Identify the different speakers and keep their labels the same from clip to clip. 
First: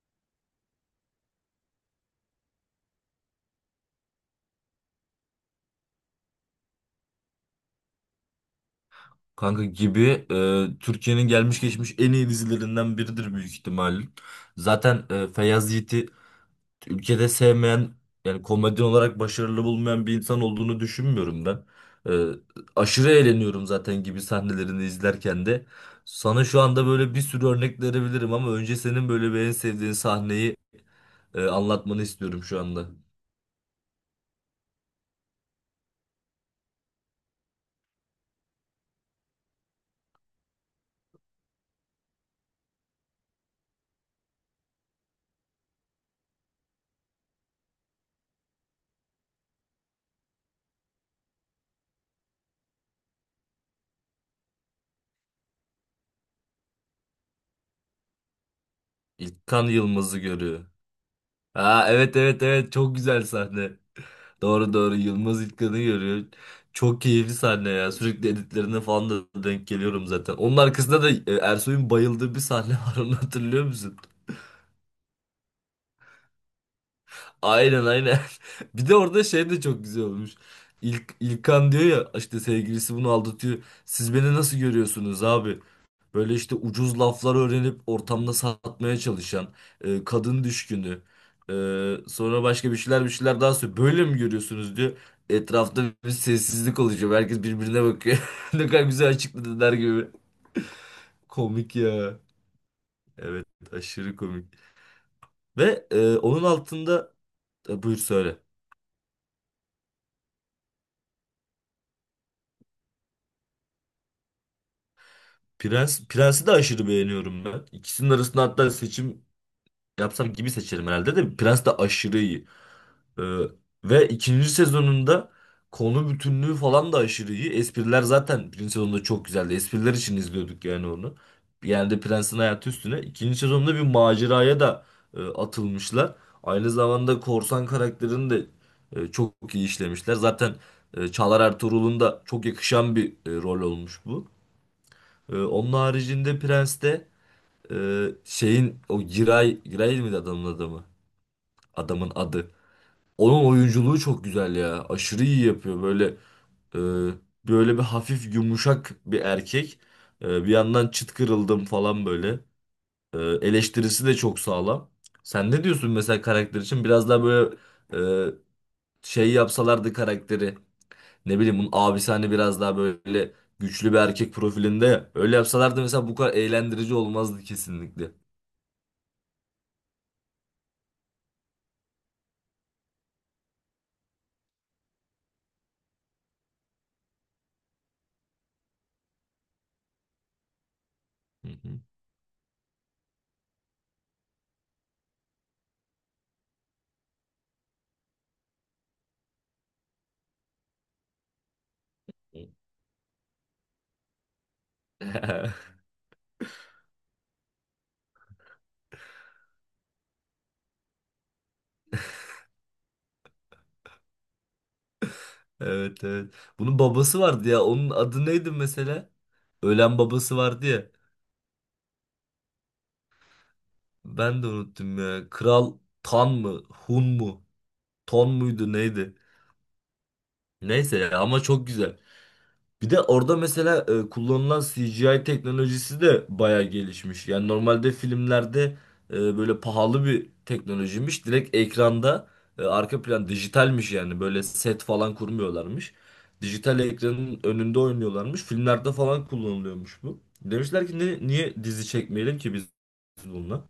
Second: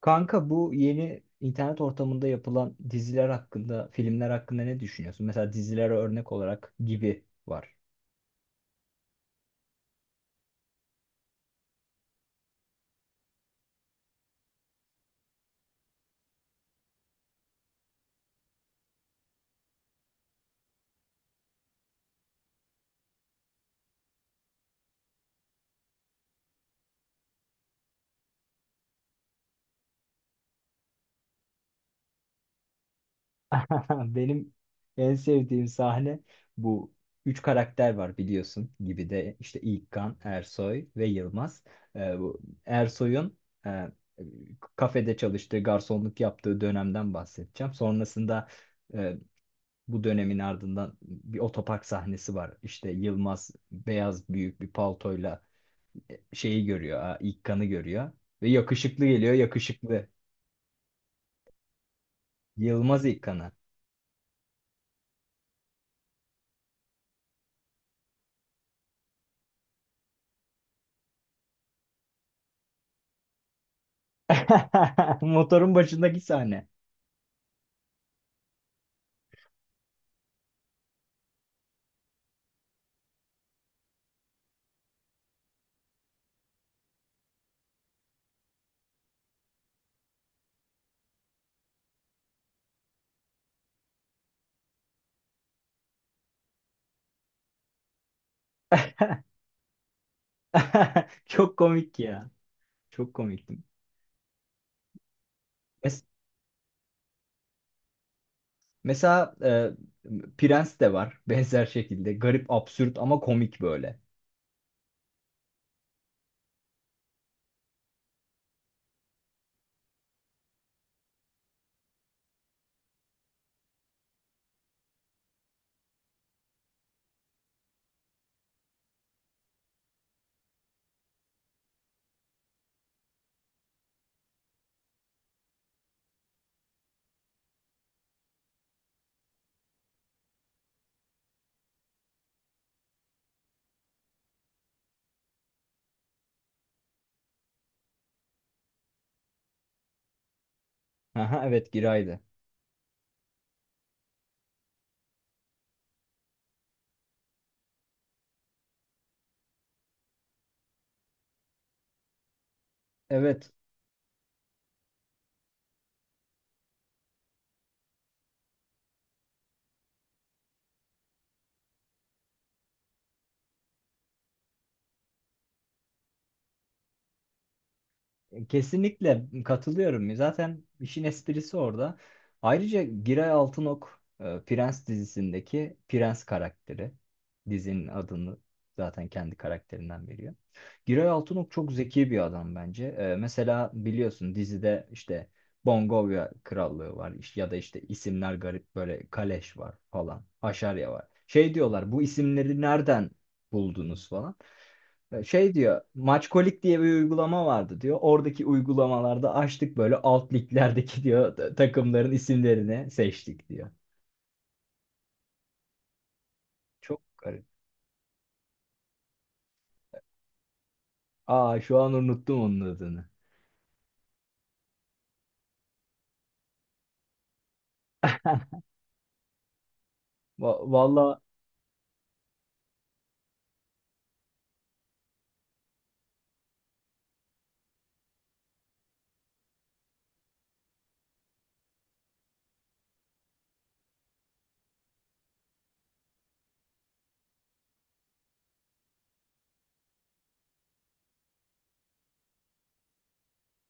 Speaker 1: Kanka bu yeni internet ortamında yapılan diziler hakkında, filmler hakkında ne düşünüyorsun? Mesela dizilere örnek olarak gibi var.
Speaker 2: Kanka gibi Türkiye'nin gelmiş geçmiş en iyi dizilerinden biridir büyük ihtimalle. Zaten Feyyaz Yiğit'i ülkede sevmeyen yani komedyen olarak başarılı bulmayan bir insan olduğunu düşünmüyorum ben. E, Aşırı eğleniyorum zaten gibi sahnelerini izlerken de. Sana şu anda böyle bir sürü örnek verebilirim ama önce senin böyle bir en sevdiğin sahneyi anlatmanı istiyorum şu anda.
Speaker 1: Benim en sevdiğim sahne bu. Üç karakter var biliyorsun gibi de işte İlkan, Ersoy ve Yılmaz. Bu Ersoy'un e, kafede çalıştığı, garsonluk yaptığı dönemden bahsedeceğim. Sonrasında e, bu dönemin ardından bir otopark sahnesi var. İşte Yılmaz beyaz büyük bir paltoyla şeyi görüyor. Ha, İlk kanı görüyor. Ve yakışıklı geliyor
Speaker 2: İlkan
Speaker 1: yakışıklı.
Speaker 2: Yılmaz'ı görüyor. Aa, evet evet evet çok
Speaker 1: Yılmaz ilk
Speaker 2: güzel
Speaker 1: kanı.
Speaker 2: sahne. Doğru doğru Yılmaz İlkan'ı görüyor. Çok keyifli sahne ya. Sürekli editlerine falan da denk geliyorum zaten. Onun arkasında da Ersoy'un bayıldığı bir sahne var onu hatırlıyor musun?
Speaker 1: Motorun başındaki sahne.
Speaker 2: Aynen aynen. Bir de orada şey de çok güzel olmuş. İlkan diyor ya işte sevgilisi bunu aldatıyor. Siz beni nasıl görüyorsunuz abi? Böyle işte ucuz laflar öğrenip ortamda satmaya çalışan, kadın düşkünü, e, sonra başka bir şeyler daha söylüyor. Böyle mi görüyorsunuz diyor. Etrafta bir sessizlik oluşuyor. Herkes birbirine bakıyor. Ne kadar güzel açıkladılar gibi.
Speaker 1: Çok
Speaker 2: Komik
Speaker 1: komik
Speaker 2: ya.
Speaker 1: ya. Çok
Speaker 2: Evet,
Speaker 1: komiktim.
Speaker 2: aşırı komik. Ve
Speaker 1: Mes-
Speaker 2: onun altında buyur söyle.
Speaker 1: mesela Prens de var benzer şekilde. Garip, absürt ama komik böyle.
Speaker 2: Prens'i de aşırı beğeniyorum ben. İkisinin arasında hatta seçim yapsam gibi seçerim herhalde de Prens de aşırı iyi. Ee, Ve ikinci sezonunda konu bütünlüğü falan da aşırı iyi. Espriler zaten birinci sezonda çok güzeldi. Espriler için izliyorduk yani onu. Yani de Prens'in hayatı üstüne. İkinci sezonda bir maceraya da atılmışlar. Aynı zamanda korsan karakterini de çok iyi işlemişler. Zaten Çağlar Ertuğrul'un da çok yakışan bir rol olmuş bu. Onun haricinde Prens'te şeyin o Giray miydi adamın adamı?
Speaker 1: Aha, evet
Speaker 2: Adamın
Speaker 1: Giray'dı.
Speaker 2: adı. Onun oyunculuğu çok güzel ya. Aşırı iyi yapıyor. E, böyle bir hafif yumuşak bir erkek. Bir yandan çıt kırıldım falan böyle. E,
Speaker 1: Evet.
Speaker 2: Eleştirisi de çok sağlam. Sen ne diyorsun mesela karakter için? Biraz daha böyle e, şey yapsalardı karakteri. Ne bileyim bunun abisi hani biraz daha böyle güçlü bir erkek profilinde ya. Öyle yapsalardı mesela bu kadar eğlendirici olmazdı kesinlikle.
Speaker 1: Kesinlikle katılıyorum. Zaten işin esprisi orada. Ayrıca Giray Altınok Prens dizisindeki Prens karakteri. Dizinin adını zaten kendi karakterinden veriyor. Giray
Speaker 2: Hı
Speaker 1: Altınok çok
Speaker 2: hı.
Speaker 1: zeki bir adam bence. E, mesela biliyorsun dizide işte Bongovya Krallığı var. Ya da işte isimler garip böyle, Kaleş var falan, Haşarya var. Şey diyorlar, bu isimleri nereden buldunuz falan. E, şey diyor, Maçkolik diye bir uygulama vardı diyor. Oradaki uygulamalarda açtık böyle alt liglerdeki diyor, takımların isimlerini seçtik diyor.
Speaker 2: Evet evet. Bunun
Speaker 1: Çok
Speaker 2: babası
Speaker 1: garip.
Speaker 2: vardı ya. Onun adı neydi mesela? Ölen babası vardı ya.
Speaker 1: Aa, şu an unuttum onun adını.
Speaker 2: Ben de unuttum ya. Kral Tan mı? Hun mu? Ton muydu neydi? Neyse ya
Speaker 1: Valla
Speaker 2: ama çok güzel. Bir de orada mesela kullanılan CGI teknolojisi de baya gelişmiş. Yani normalde filmlerde böyle pahalı bir teknolojiymiş. Direkt ekranda arka plan dijitalmiş yani. Böyle set falan kurmuyorlarmış. Dijital ekranın önünde oynuyorlarmış. Filmlerde falan kullanılıyormuş bu. Demişler ki "Niye dizi çekmeyelim ki biz bununla?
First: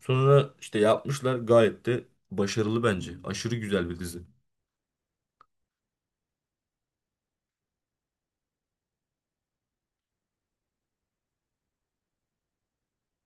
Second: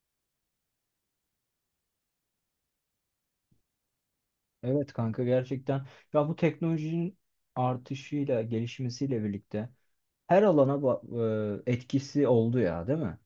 Speaker 2: Sonra işte yapmışlar gayet de başarılı bence. Aşırı güzel bir dizi.
Speaker 1: evet kanka, gerçekten. Ya bu teknolojinin artışıyla, gelişmesiyle birlikte her alana etkisi oldu ya, değil mi?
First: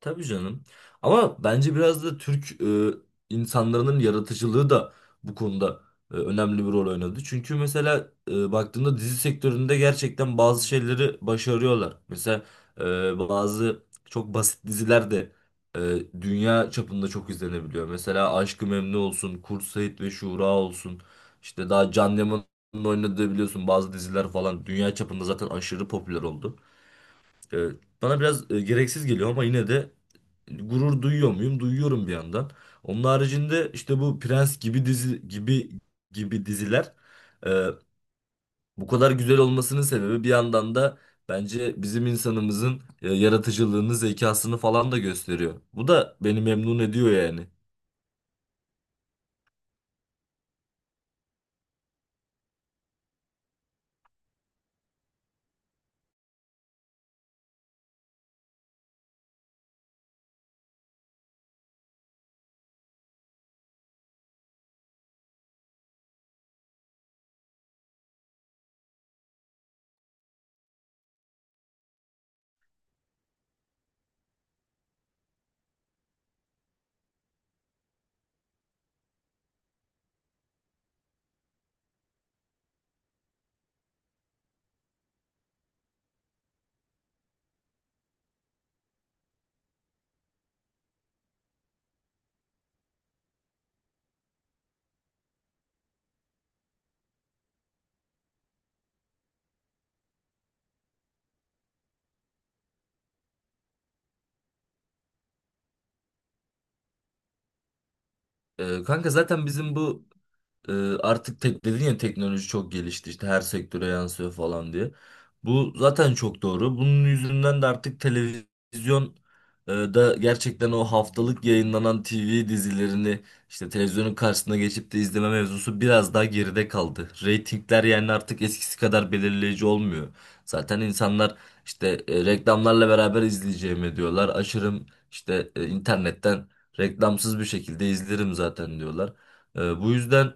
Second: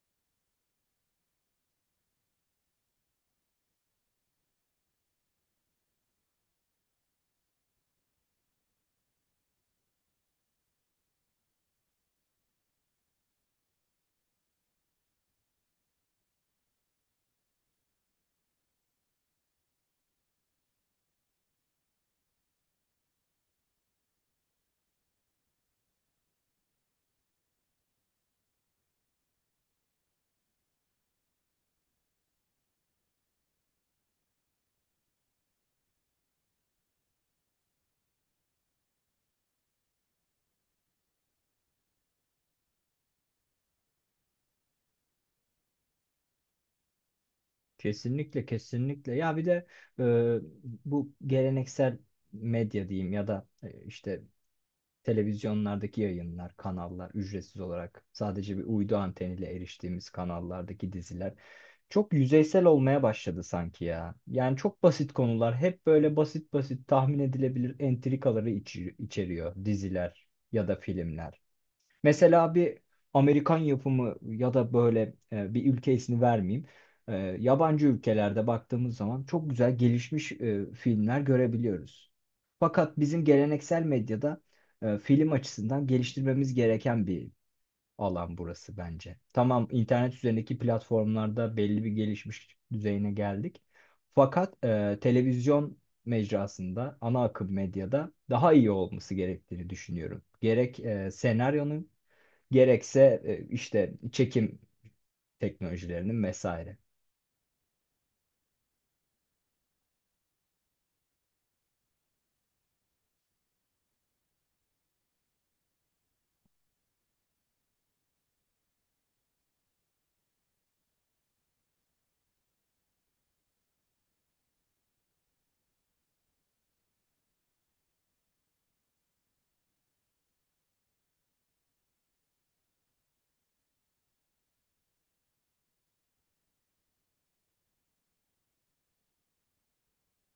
Speaker 2: Tabii canım. Ama bence biraz da Türk insanların yaratıcılığı da bu konuda önemli bir rol oynadı. Çünkü mesela baktığında dizi sektöründe gerçekten bazı şeyleri başarıyorlar. Mesela bazı çok basit diziler de dünya çapında çok izlenebiliyor. Mesela Aşk-ı Memnu olsun, Kurt Seyit ve Şura olsun. İşte daha Can Yaman'ın oynadığı biliyorsun bazı diziler falan dünya çapında zaten aşırı popüler oldu. E, Bana biraz gereksiz geliyor ama yine de gurur duyuyor muyum? Duyuyorum bir yandan. Onun haricinde işte bu Prens gibi dizi gibi gibi diziler e, bu kadar güzel olmasının sebebi bir yandan da bence bizim insanımızın yaratıcılığını, zekasını falan da gösteriyor. Bu da beni memnun ediyor yani.
Speaker 1: Kesinlikle, kesinlikle. Ya bir de e, bu geleneksel medya diyeyim ya da işte televizyonlardaki yayınlar, kanallar, ücretsiz olarak sadece bir uydu anteniyle eriştiğimiz kanallardaki diziler çok yüzeysel olmaya başladı sanki ya. Yani çok basit konular, hep böyle basit basit tahmin edilebilir entrikaları içeriyor diziler ya da filmler. Mesela bir Amerikan yapımı ya da böyle, bir ülke ismi vermeyeyim. E, yabancı ülkelerde baktığımız zaman çok güzel gelişmiş filmler görebiliyoruz. Fakat bizim geleneksel medyada film açısından geliştirmemiz gereken bir alan burası bence. Tamam, internet üzerindeki platformlarda belli bir gelişmiş düzeyine geldik. Fakat televizyon mecrasında, ana akım medyada daha iyi olması gerektiğini düşünüyorum. Gerek senaryonun, gerekse işte çekim teknolojilerinin vesaire.
Speaker 2: Kanka zaten bizim bu Ee, artık tek dedin ya teknoloji çok gelişti işte her sektöre yansıyor falan diye. Bu zaten çok doğru. Bunun yüzünden de artık televizyon da gerçekten o haftalık yayınlanan TV dizilerini işte televizyonun karşısına geçip de izleme mevzusu biraz daha geride kaldı. Reytingler yani artık eskisi kadar belirleyici olmuyor. Zaten insanlar işte reklamlarla beraber izleyeceğimi diyorlar. Açarım işte internetten reklamsız bir şekilde izlerim zaten diyorlar. Bu yüzden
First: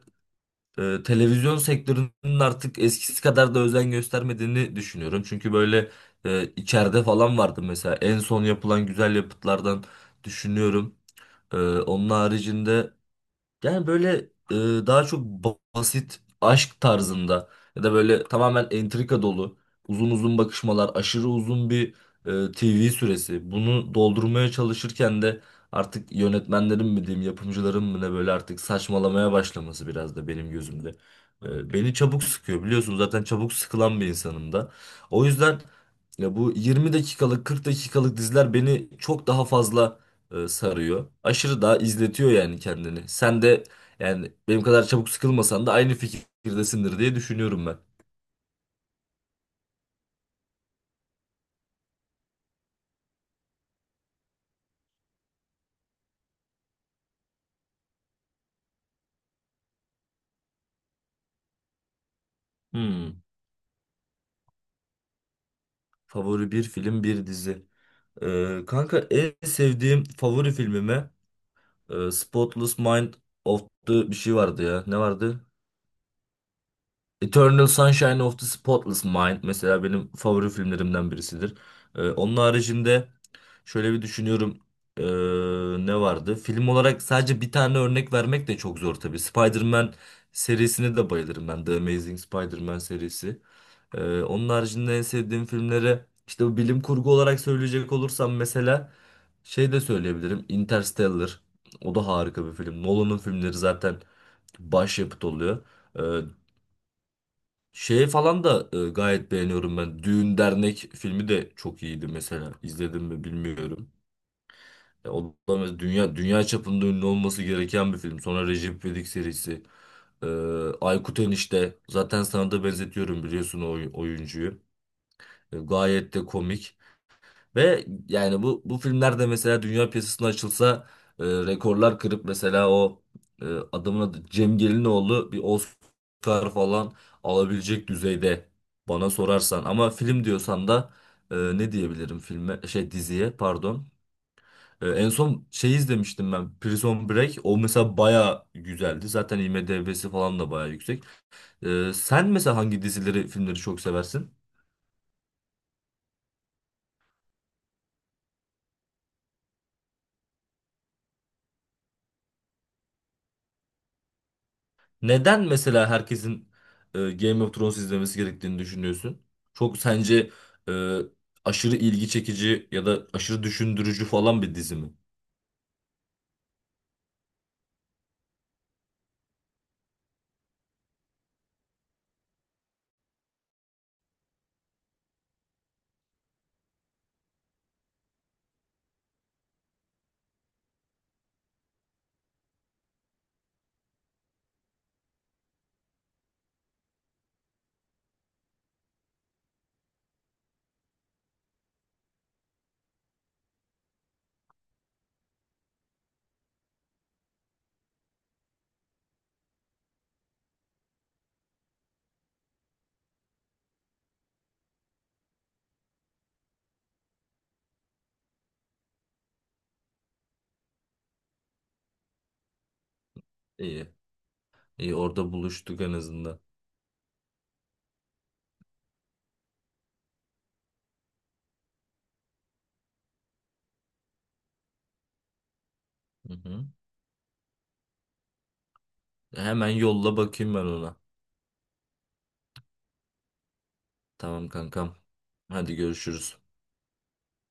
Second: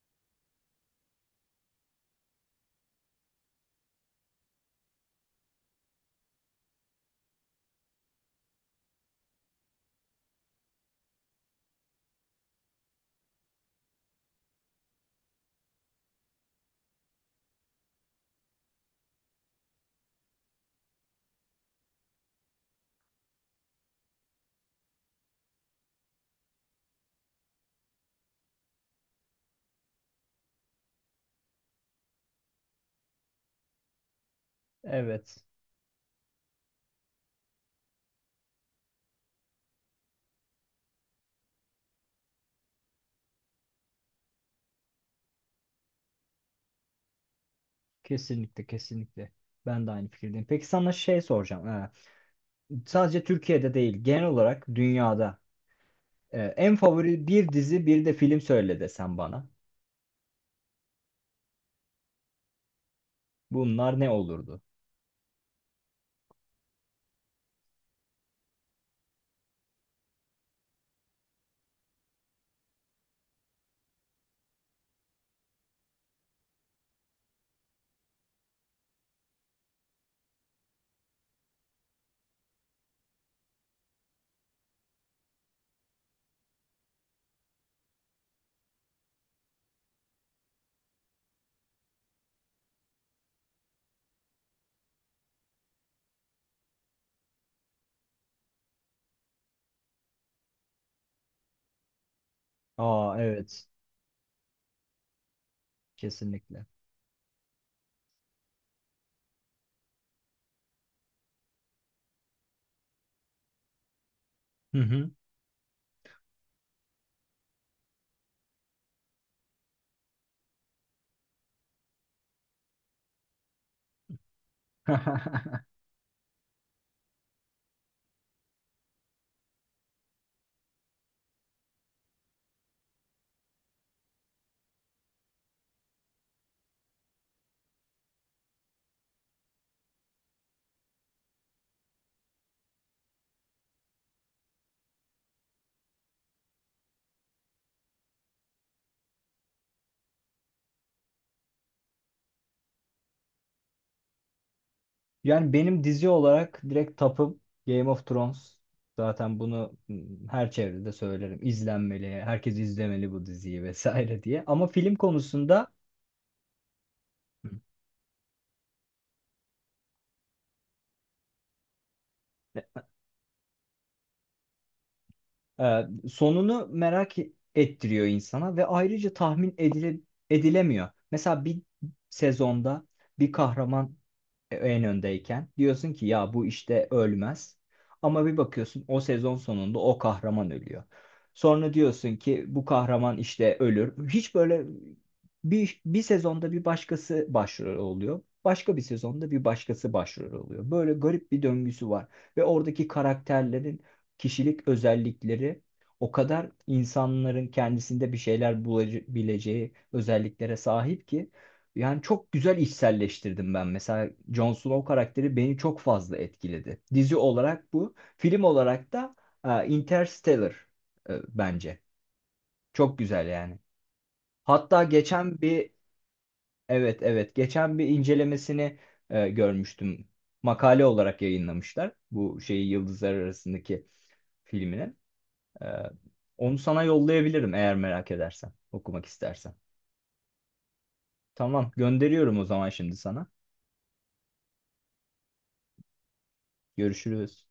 Speaker 2: televizyon sektörünün artık eskisi kadar da özen göstermediğini düşünüyorum. Çünkü böyle içeride falan vardı mesela en son yapılan güzel yapıtlardan düşünüyorum. Onun haricinde yani böyle e, daha çok basit aşk tarzında ya da böyle tamamen entrika dolu uzun uzun bakışmalar, aşırı uzun bir TV süresi. Bunu doldurmaya çalışırken de artık yönetmenlerin mi diyeyim, yapımcıların mı ne böyle artık saçmalamaya başlaması biraz da benim gözümde. Beni çabuk sıkıyor biliyorsun zaten çabuk sıkılan bir insanım da. O
Speaker 1: Evet,
Speaker 2: yüzden ya bu 20 dakikalık 40 dakikalık diziler beni çok daha fazla sarıyor. Aşırı daha izletiyor yani kendini. Sen de yani benim kadar çabuk sıkılmasan da aynı fikirdesindir diye düşünüyorum ben.
Speaker 1: kesinlikle, kesinlikle. Ben de aynı fikirdeyim. Peki sana şey soracağım. Ha, sadece Türkiye'de değil, genel olarak dünyada en favori bir dizi, bir de film söyle desem bana.
Speaker 2: Hmm.
Speaker 1: Bunlar ne olurdu?
Speaker 2: Favori bir film, bir dizi. Kanka en sevdiğim favori filmime Spotless Mind of the bir şey vardı ya. Ne vardı? Eternal Sunshine of the Spotless Mind mesela benim favori filmlerimden birisidir. Onun haricinde şöyle bir düşünüyorum. Ne vardı? Film olarak sadece bir tane örnek vermek de çok zor tabii. Spider-Man serisine de bayılırım ben. The Amazing Spider-Man serisi. Onun haricinde en sevdiğim filmlere işte bu bilim kurgu olarak söyleyecek olursam mesela şey de söyleyebilirim. Interstellar. O da harika bir film.
Speaker 1: Aa
Speaker 2: Nolan'ın filmleri
Speaker 1: evet,
Speaker 2: zaten başyapıt oluyor. Ee,
Speaker 1: kesinlikle.
Speaker 2: Şey falan da gayet beğeniyorum ben. Düğün Dernek filmi de çok iyiydi mesela. İzledim mi bilmiyorum.
Speaker 1: Hı hı.
Speaker 2: O da dünya çapında ünlü olması gereken bir film. Sonra Recep İvedik serisi. E, Aykut Enişte. Zaten sana da benzetiyorum biliyorsun o oyuncuyu. Gayet de komik. Ve yani bu filmler de mesela dünya piyasasına açılsa rekorlar kırıp mesela o e, adamın adı Cem Gelinoğlu bir Oscar falan alabilecek düzeyde bana sorarsan. Ama film diyorsan da ne diyebilirim filme şey diziye pardon. En son şey izlemiştim ben Prison Break. O mesela baya güzeldi. Zaten IMDb'si falan da baya yüksek. Sen mesela hangi dizileri filmleri çok seversin?
Speaker 1: Yani benim dizi olarak direkt tapım Game of Thrones. Zaten bunu her çevrede söylerim. İzlenmeli, herkes izlemeli bu diziyi vesaire diye. Ama film
Speaker 2: Neden
Speaker 1: konusunda
Speaker 2: mesela herkesin Game of Thrones izlemesi gerektiğini düşünüyorsun? Çok sence e, aşırı ilgi çekici
Speaker 1: e,
Speaker 2: ya da aşırı düşündürücü falan bir dizi mi?
Speaker 1: sonunu merak ettiriyor insana ve ayrıca edilemiyor. Mesela bir sezonda bir kahraman en öndeyken diyorsun ki ya bu işte ölmez. Ama bir bakıyorsun, o sezon sonunda o kahraman ölüyor. Sonra diyorsun ki bu kahraman işte ölür. Hiç böyle bir sezonda bir başkası başrol oluyor. Başka bir sezonda bir başkası başrol oluyor. Böyle garip bir döngüsü var. Ve oradaki karakterlerin kişilik özellikleri o kadar insanların kendisinde bir şeyler bulabileceği özelliklere sahip ki, yani çok güzel içselleştirdim ben. Mesela Jon Snow karakteri beni çok fazla etkiledi. Dizi olarak bu. Film olarak da Interstellar bence. Çok güzel yani.
Speaker 2: İyi.
Speaker 1: Hatta
Speaker 2: İyi orada
Speaker 1: geçen bir
Speaker 2: buluştuk en azından.
Speaker 1: evet, evet, geçen bir incelemesini görmüştüm. Makale olarak yayınlamışlar. Bu şeyi, Yıldızlar Arasındaki filminin. E,
Speaker 2: Hı
Speaker 1: onu
Speaker 2: hı.
Speaker 1: sana yollayabilirim eğer merak edersen. Okumak istersen.
Speaker 2: Hemen yolla bakayım ben ona.
Speaker 1: Tamam, gönderiyorum o zaman şimdi sana.
Speaker 2: Tamam kankam. Hadi görüşürüz.
Speaker 1: Görüşürüz.